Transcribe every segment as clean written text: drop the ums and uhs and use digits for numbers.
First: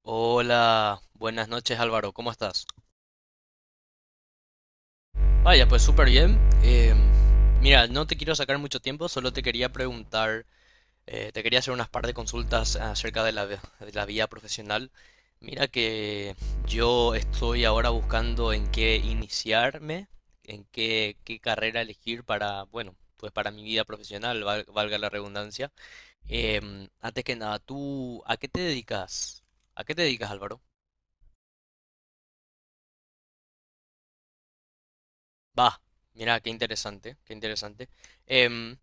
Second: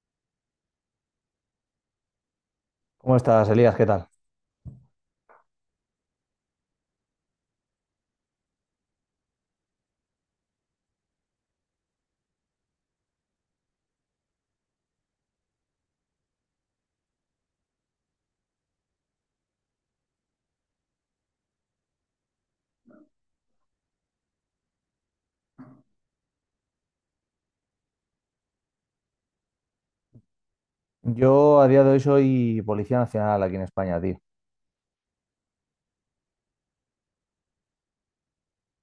Hola, buenas noches Álvaro, ¿cómo estás? ¿Cómo estás, Elías? ¿Qué tal? Vaya, pues súper bien. Mira, no te quiero sacar mucho tiempo, solo te quería preguntar, te quería hacer unas par de consultas acerca de la vida profesional. Mira que yo estoy ahora buscando en qué iniciarme, qué carrera elegir para, bueno, pues para mi vida profesional, valga la redundancia. Antes que nada, ¿tú a qué te dedicas? ¿A qué te dedicas, Álvaro? Yo a día de hoy soy policía nacional aquí en España, tío. Va, mira, qué interesante, qué interesante. Em,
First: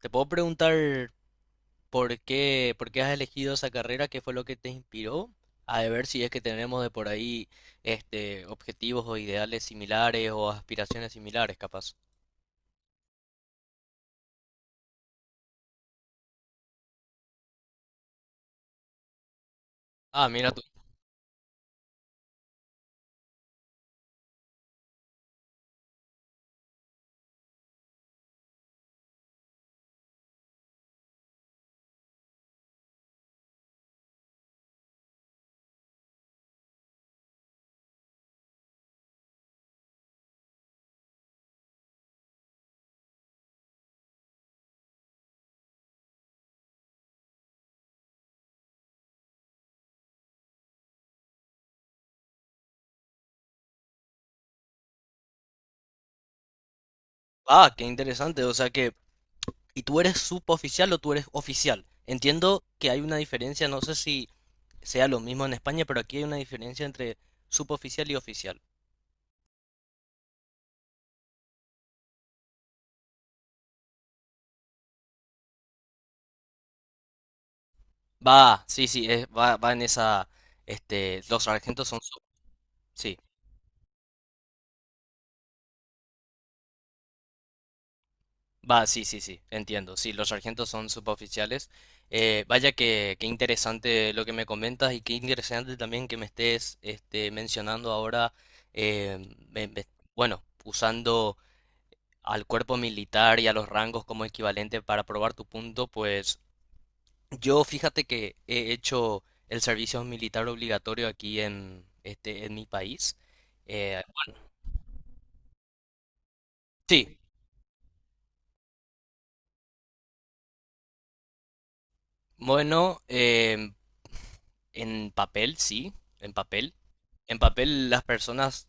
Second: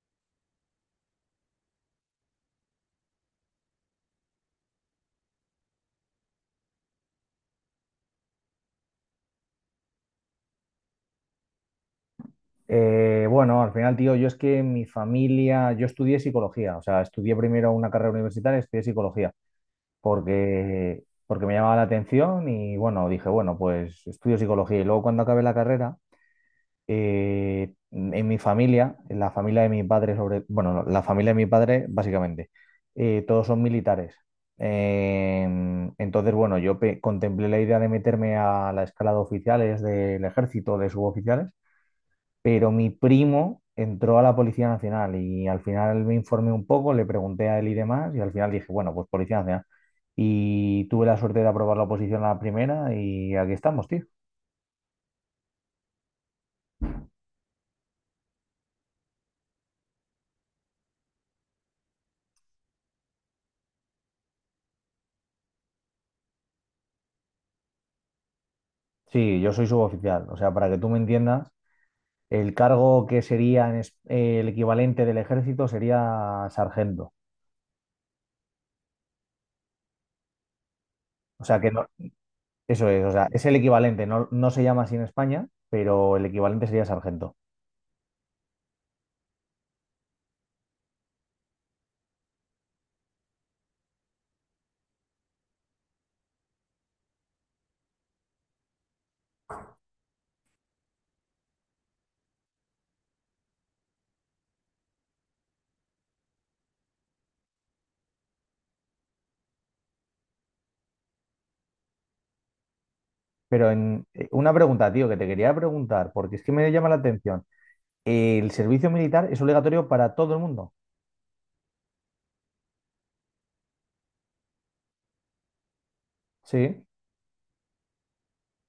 ¿Te puedo preguntar por qué has elegido esa carrera? ¿Qué fue lo que te inspiró? A ver si es que tenemos de por ahí este, objetivos o ideales similares o aspiraciones similares, capaz. Bueno, al final, tío, yo es que mi familia, yo estudié psicología, o sea, estudié primero una carrera universitaria, estudié psicología, Ah, mira tú. porque me llamaba la atención y bueno, dije, bueno, pues estudio psicología y luego cuando acabé la carrera, en mi familia, en la familia de mis padres, sobre, bueno, no, la familia de mis padres básicamente, todos son militares. Entonces, bueno, contemplé la idea de meterme a la escala de oficiales del ejército, de suboficiales, pero mi primo entró a la Policía Nacional y al final me informé un poco, le pregunté a él y demás, y al final dije, bueno, pues Policía Nacional. Y tuve la suerte de aprobar la oposición a la primera y aquí estamos, tío. Ah, qué interesante. O sea que, ¿y tú eres suboficial o tú eres oficial? Entiendo que hay una diferencia, no sé si sea lo mismo en España, pero aquí hay una diferencia entre suboficial y oficial. Sí, yo soy suboficial, o sea, para que tú me entiendas. El cargo que sería el equivalente del ejército sería sargento. Va, sí, sí, va, va en esa, este, O los sea que no, sargentos son, eso es, o sí, sea, es el equivalente, no, no se llama así en España, pero el equivalente sería sargento. va, sí, sí, sí, entiendo, sí, los sargentos son suboficiales. Vaya que, qué interesante lo que me comentas y qué interesante también que me estés, este, mencionando ahora, eh, me- me- bueno, usando al cuerpo militar y a los rangos como equivalente para probar tu punto, pues yo fíjate que he hecho el servicio militar obligatorio aquí en, este, en mi país. Pero Eh, en una pregunta, tío, que te quería preguntar, porque es que me llama la Sí, atención. ¿El servicio militar es obligatorio para todo el mundo? bueno, en papel sí, en papel. Sí. En papel las personas,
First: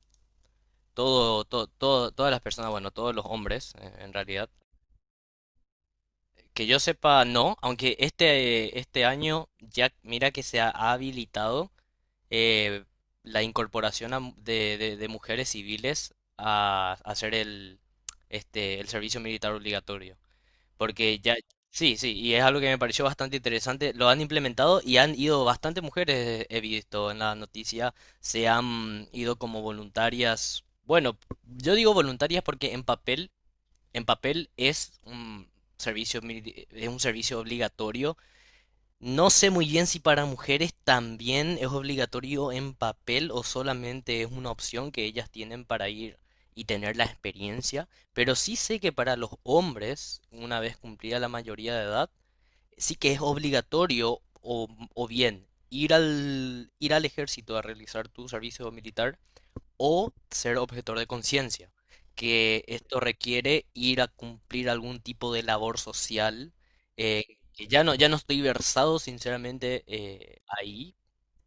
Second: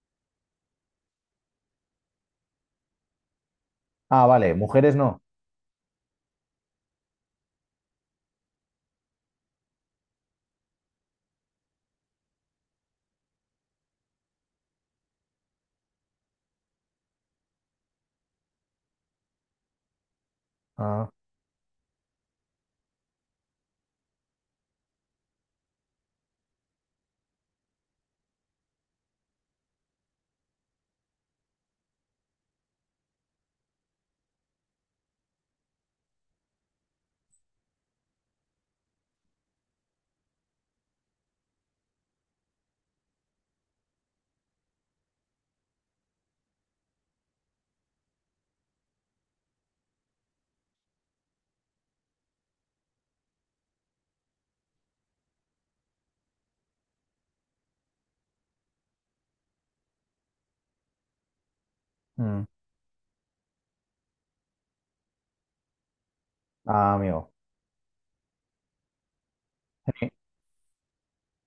todas las personas, bueno, todos los hombres en Ah, realidad, vale, mujeres no. que yo sepa no, aunque este año ya mira que se ha habilitado eh, la incorporación a de mujeres civiles a hacer el, este, el servicio militar obligatorio. Ah, Porque ya, sí, sí, y es algo que me pareció bastante interesante. Lo han implementado y han ido bastante mujeres, he visto en la noticia, se han ido como voluntarias. Bueno, yo digo voluntarias porque en papel es un es un servicio obligatorio, no sé muy bien si para mujeres también es obligatorio en papel o solamente es una opción que ellas tienen para ir y tener la experiencia, pero sí sé que para los hombres, una vez cumplida la mayoría de edad, sí que es obligatorio, o bien ir al ejército a realizar tu servicio militar o ser objetor de conciencia, mm. que esto requiere ir a cumplir algún tipo de labor social, Ah, amigo. que ya no, ya no estoy versado sinceramente Sí. Ahí.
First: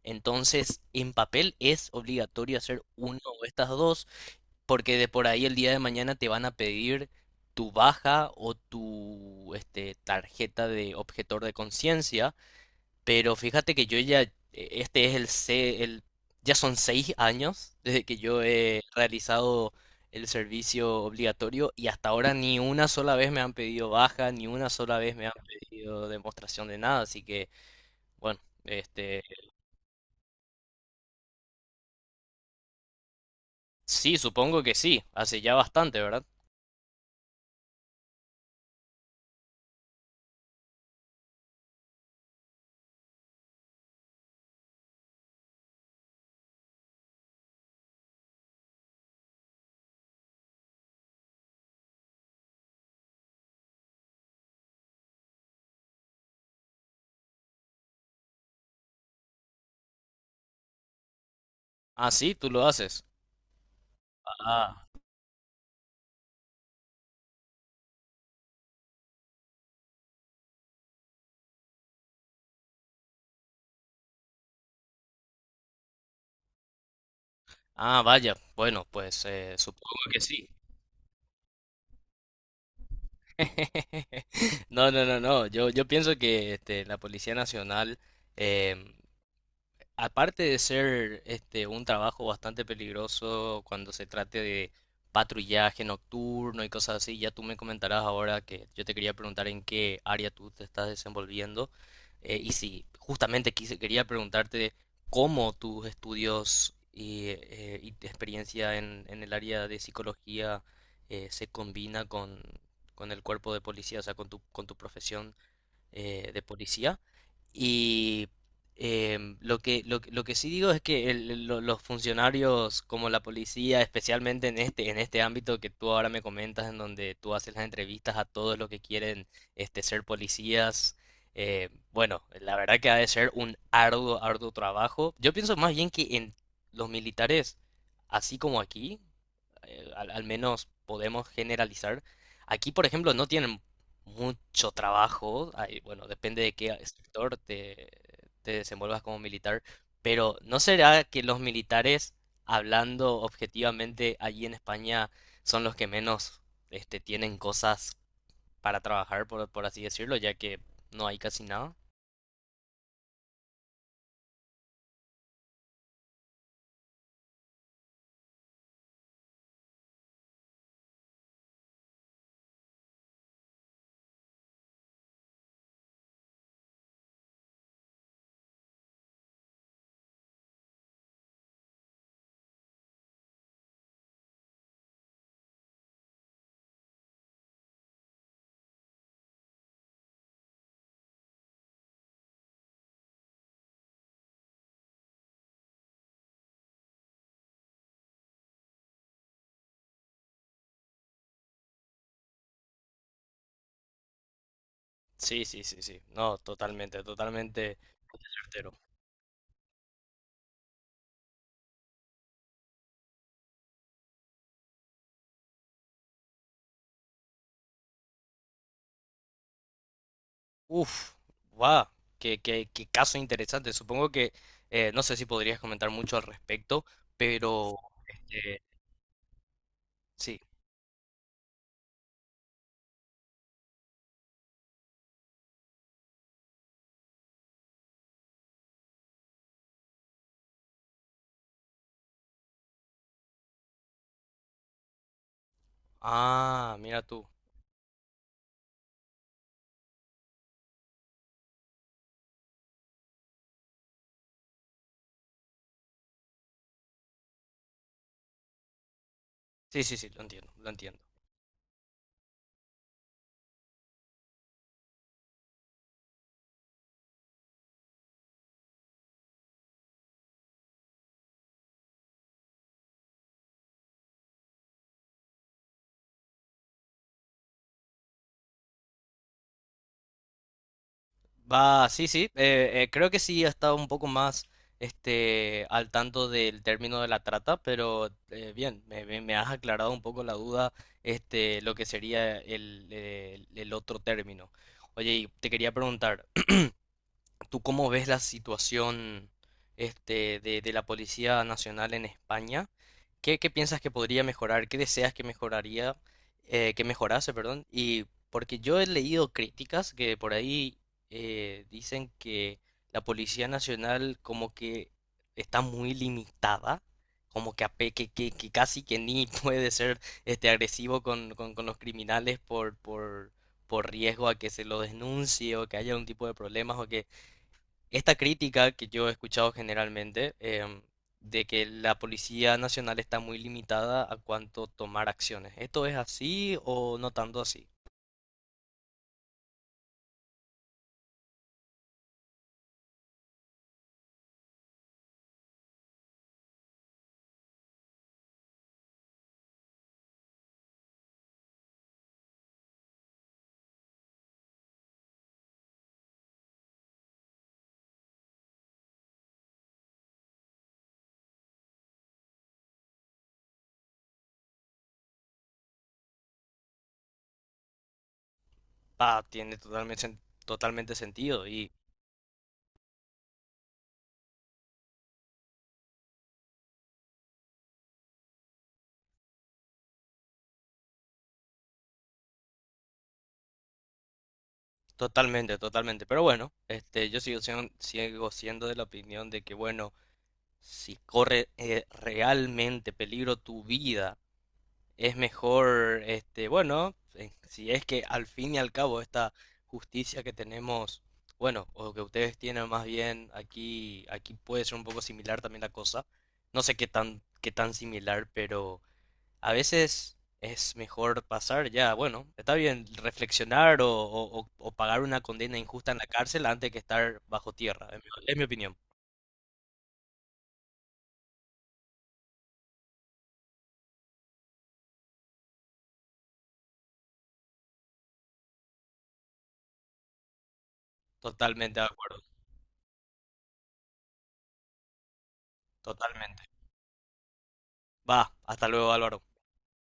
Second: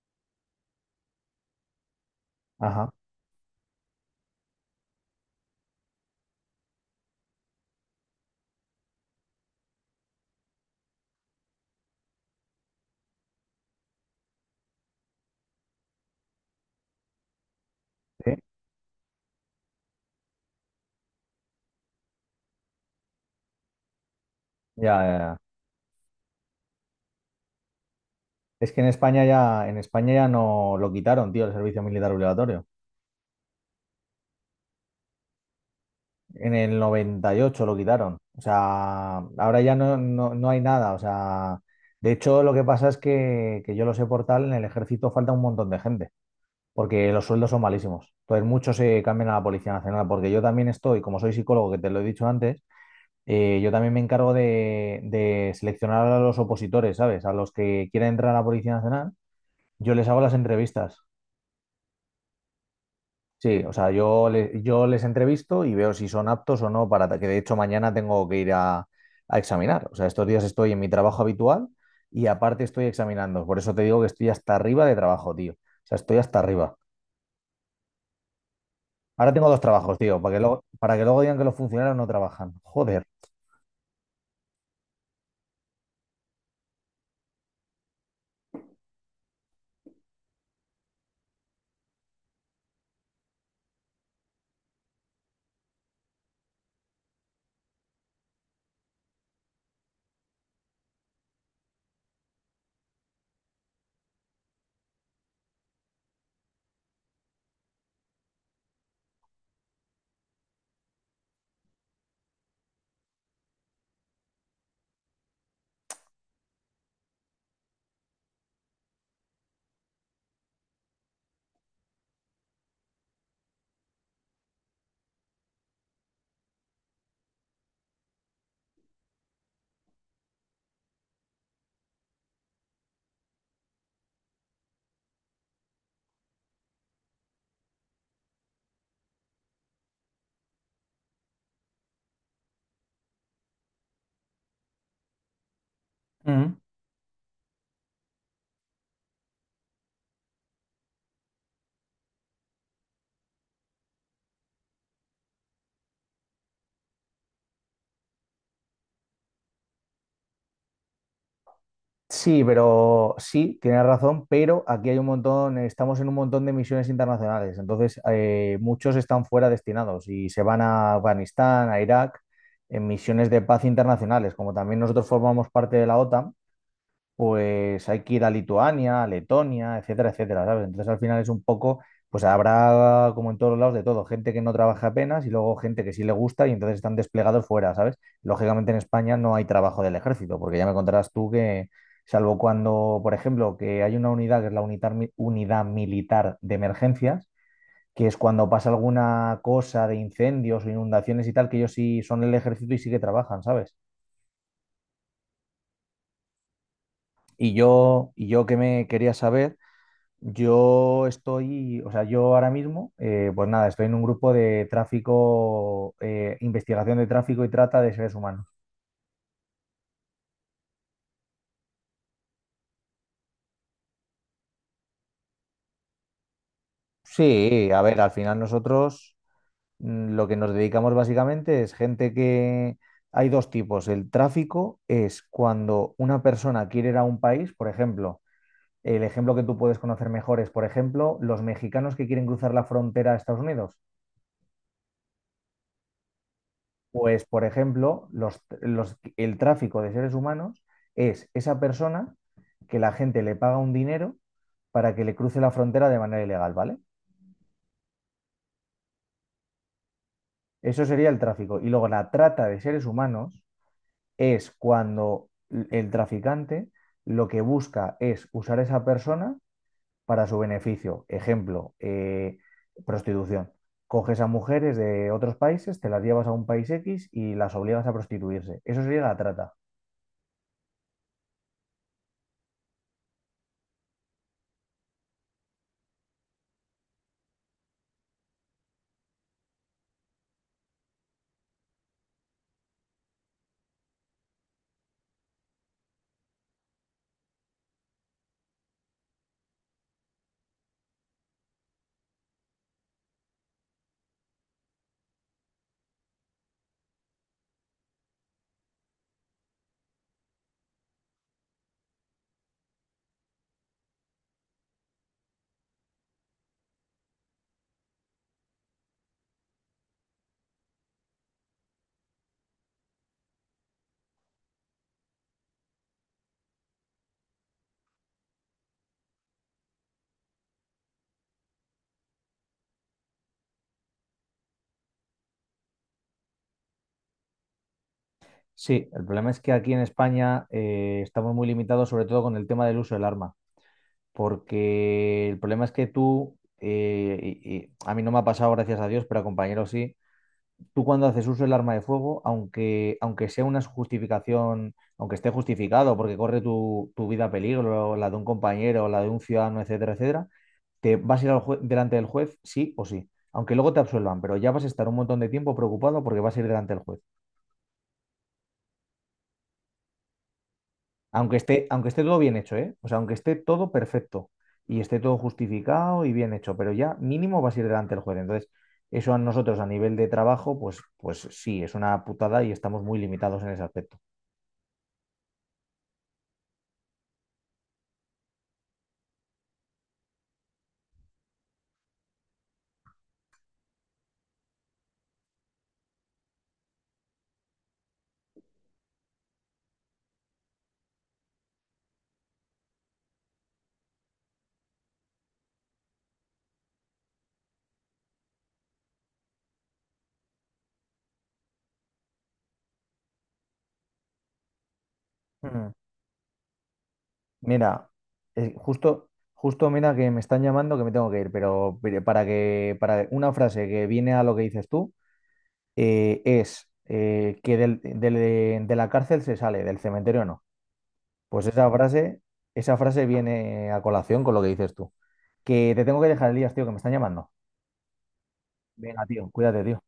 Entonces, en papel es obligatorio hacer Ajá. una o estas dos, porque de por ahí el día de mañana te van a pedir tu baja o tu este, tarjeta de objetor de conciencia, pero fíjate que yo ya, este es el, ya son 6 años desde que Sí. yo he realizado el servicio obligatorio y hasta ahora ni una sola vez me han pedido baja, ni una sola Ya, vez ya, me han ya. pedido demostración de nada, así que, bueno, Es que este, en España ya no lo quitaron, tío, el servicio militar obligatorio. sí, supongo que sí, hace ya bastante, ¿verdad? En el 98 lo quitaron. O sea, ahora ya no, no hay nada. O sea, de hecho, lo que pasa es que yo lo sé por tal, en el ejército falta un montón de gente, porque los sueldos son malísimos. Entonces, muchos se cambian a la Policía Nacional, porque yo también estoy, como soy psicólogo, que te lo he dicho antes, yo también me encargo de seleccionar a los opositores, ¿sabes? A los que quieren entrar a la Policía Nacional, yo les hago las entrevistas. Ah, sí, tú lo haces. Sí, o sea, Ah, yo les entrevisto y veo si son aptos o no para que de hecho mañana tengo que ir a examinar. O sea, estos días estoy en mi trabajo habitual y aparte estoy examinando. Por eso te digo que estoy hasta arriba de trabajo, tío. O sea, estoy hasta arriba. ah, vaya, bueno, pues Ahora tengo dos supongo trabajos, que tío, sí. Para que luego digan que los funcionarios no trabajan. Joder. No, no, no, no. Yo pienso que este, la Policía Nacional, em, aparte de ser este un trabajo bastante peligroso cuando se trate de patrullaje nocturno y cosas así, ya tú me comentarás ahora que yo te quería preguntar en qué área tú te estás desenvolviendo, y si justamente quería preguntarte cómo tus estudios y tu experiencia en el área de psicología se combina con el cuerpo de policía, o sea, con con tu profesión de policía. Y lo que sí digo es que los funcionarios como la policía, especialmente en este ámbito que tú ahora me comentas, en donde tú haces las entrevistas a todos los que quieren este, ser policías, bueno, la verdad que ha de ser un arduo, arduo trabajo. Yo pienso más bien que en los militares, así como aquí, al menos podemos generalizar. Aquí, por ejemplo, no tienen mucho trabajo, bueno, depende de Mm. qué sector te desenvuelvas como militar, pero ¿no será que los militares, hablando objetivamente allí en España, son los que menos este, tienen cosas para trabajar, por así decirlo, ya que no hay casi nada? Sí, pero sí, tienes razón, pero aquí hay un montón, estamos en un montón de misiones internacionales, entonces muchos están fuera destinados y se van a Afganistán, a Irak, en misiones de paz internacionales, como también nosotros formamos parte de la OTAN, pues hay que ir a Lituania, a Letonia, etcétera, etcétera, ¿sabes? Entonces al final es un poco, pues habrá como en todos los lados de todo, gente que no trabaja apenas y luego gente que sí le gusta y entonces están desplegados fuera, ¿sabes? Lógicamente en España no hay trabajo del ejército, porque ya me contarás tú que, salvo cuando, por ejemplo, que hay una unidad que es la unidad militar de emergencias, que es cuando pasa alguna cosa de incendios o inundaciones y tal, que ellos sí son el ejército y sí que trabajan, ¿sabes? Sí, sí, sí, sí, no, totalmente, Y totalmente yo, y yo que certero. me quería saber. Yo estoy, o sea, yo ahora mismo, pues nada, estoy en un grupo de tráfico, investigación de tráfico y trata de seres humanos. Uf, va, qué caso interesante. Supongo que no sé si podrías comentar mucho al respecto, Sí, pero a ver, al final este, nosotros lo sí. que nos dedicamos básicamente es gente que... Hay dos tipos. El tráfico es cuando una persona quiere ir a un país, por ejemplo, el ejemplo que tú puedes conocer mejor es, por ejemplo, los mexicanos que quieren cruzar la frontera a Estados Unidos. Ah, mira tú. Pues, por ejemplo, el tráfico de seres humanos es esa persona que la gente le paga un dinero para que le cruce la frontera de manera ilegal, ¿vale? Sí, sí, sí, lo entiendo, lo Eso entiendo. sería el tráfico. Y luego la trata de seres humanos es cuando el traficante lo que busca es usar a esa persona para su beneficio. Ejemplo, prostitución. Coges a mujeres de otros países, te las llevas a un país X y las obligas a prostituirse. Eso sería la trata. Va, sí, sí. Creo que sí ha estado un poco más este, al tanto del término de la trata, pero bien, me has aclarado un poco la duda, este, lo que sería el, el otro término. Oye, y te quería preguntar. ¿Tú cómo ves la situación este, de la Policía Nacional en España? Qué piensas que podría mejorar? ¿Qué deseas que mejoraría, que mejorase, perdón? Y porque yo he leído críticas que por ahí dicen que la Policía Nacional como que está muy limitada, como que, que casi que ni puede ser este, agresivo con los criminales por riesgo a que se lo denuncie o que haya un tipo de problemas o que esta crítica que yo he escuchado generalmente de que la Policía Nacional está muy limitada a cuanto tomar acciones. ¿Esto es así o no tanto así? Sí, el problema es que aquí en España estamos muy limitados, sobre todo con el tema del uso del arma, porque el problema es que tú, y a mí no me ha pasado, gracias a Dios, pero a compañeros sí, tú cuando haces uso del arma de fuego, aunque sea una justificación, aunque esté justificado, porque corre tu vida a peligro, la de un compañero, la de un ciudadano, etcétera, etcétera, te vas a ir delante del juez, sí o sí, aunque luego te absuelvan, pero ya vas a estar un montón de tiempo preocupado porque vas a ir delante del juez. Ah, tiene totalmente, totalmente sentido y Aunque esté todo bien hecho, ¿eh? O sea, aunque esté todo perfecto y esté todo justificado y bien hecho, pero ya mínimo vas a ir delante del juez. Entonces, eso a nosotros a nivel de trabajo, pues, pues sí, es una putada y estamos muy limitados en ese aspecto. totalmente, totalmente. Pero bueno, este, yo sigo, sigo siendo de la opinión de que, bueno, si corre realmente peligro tu vida, es mejor, este, bueno, si es que al fin y al cabo esta justicia que tenemos, bueno, o que ustedes tienen más bien aquí, aquí puede ser un poco similar también la cosa. No sé qué tan similar, pero a veces es mejor pasar ya, bueno, está bien reflexionar o pagar una condena Mm. injusta en la cárcel antes que estar bajo tierra, Mira, es es mi opinión. Justo mira que me están llamando que me tengo que ir, pero para una frase que viene a lo que dices tú, es que de la cárcel se sale, del cementerio no. Pues Totalmente de acuerdo, esa frase viene a colación con lo que dices tú. Que te tengo que dejar, totalmente. Elías, tío, que me están llamando. Va, hasta luego, Venga, Álvaro. tío, cuídate, tío.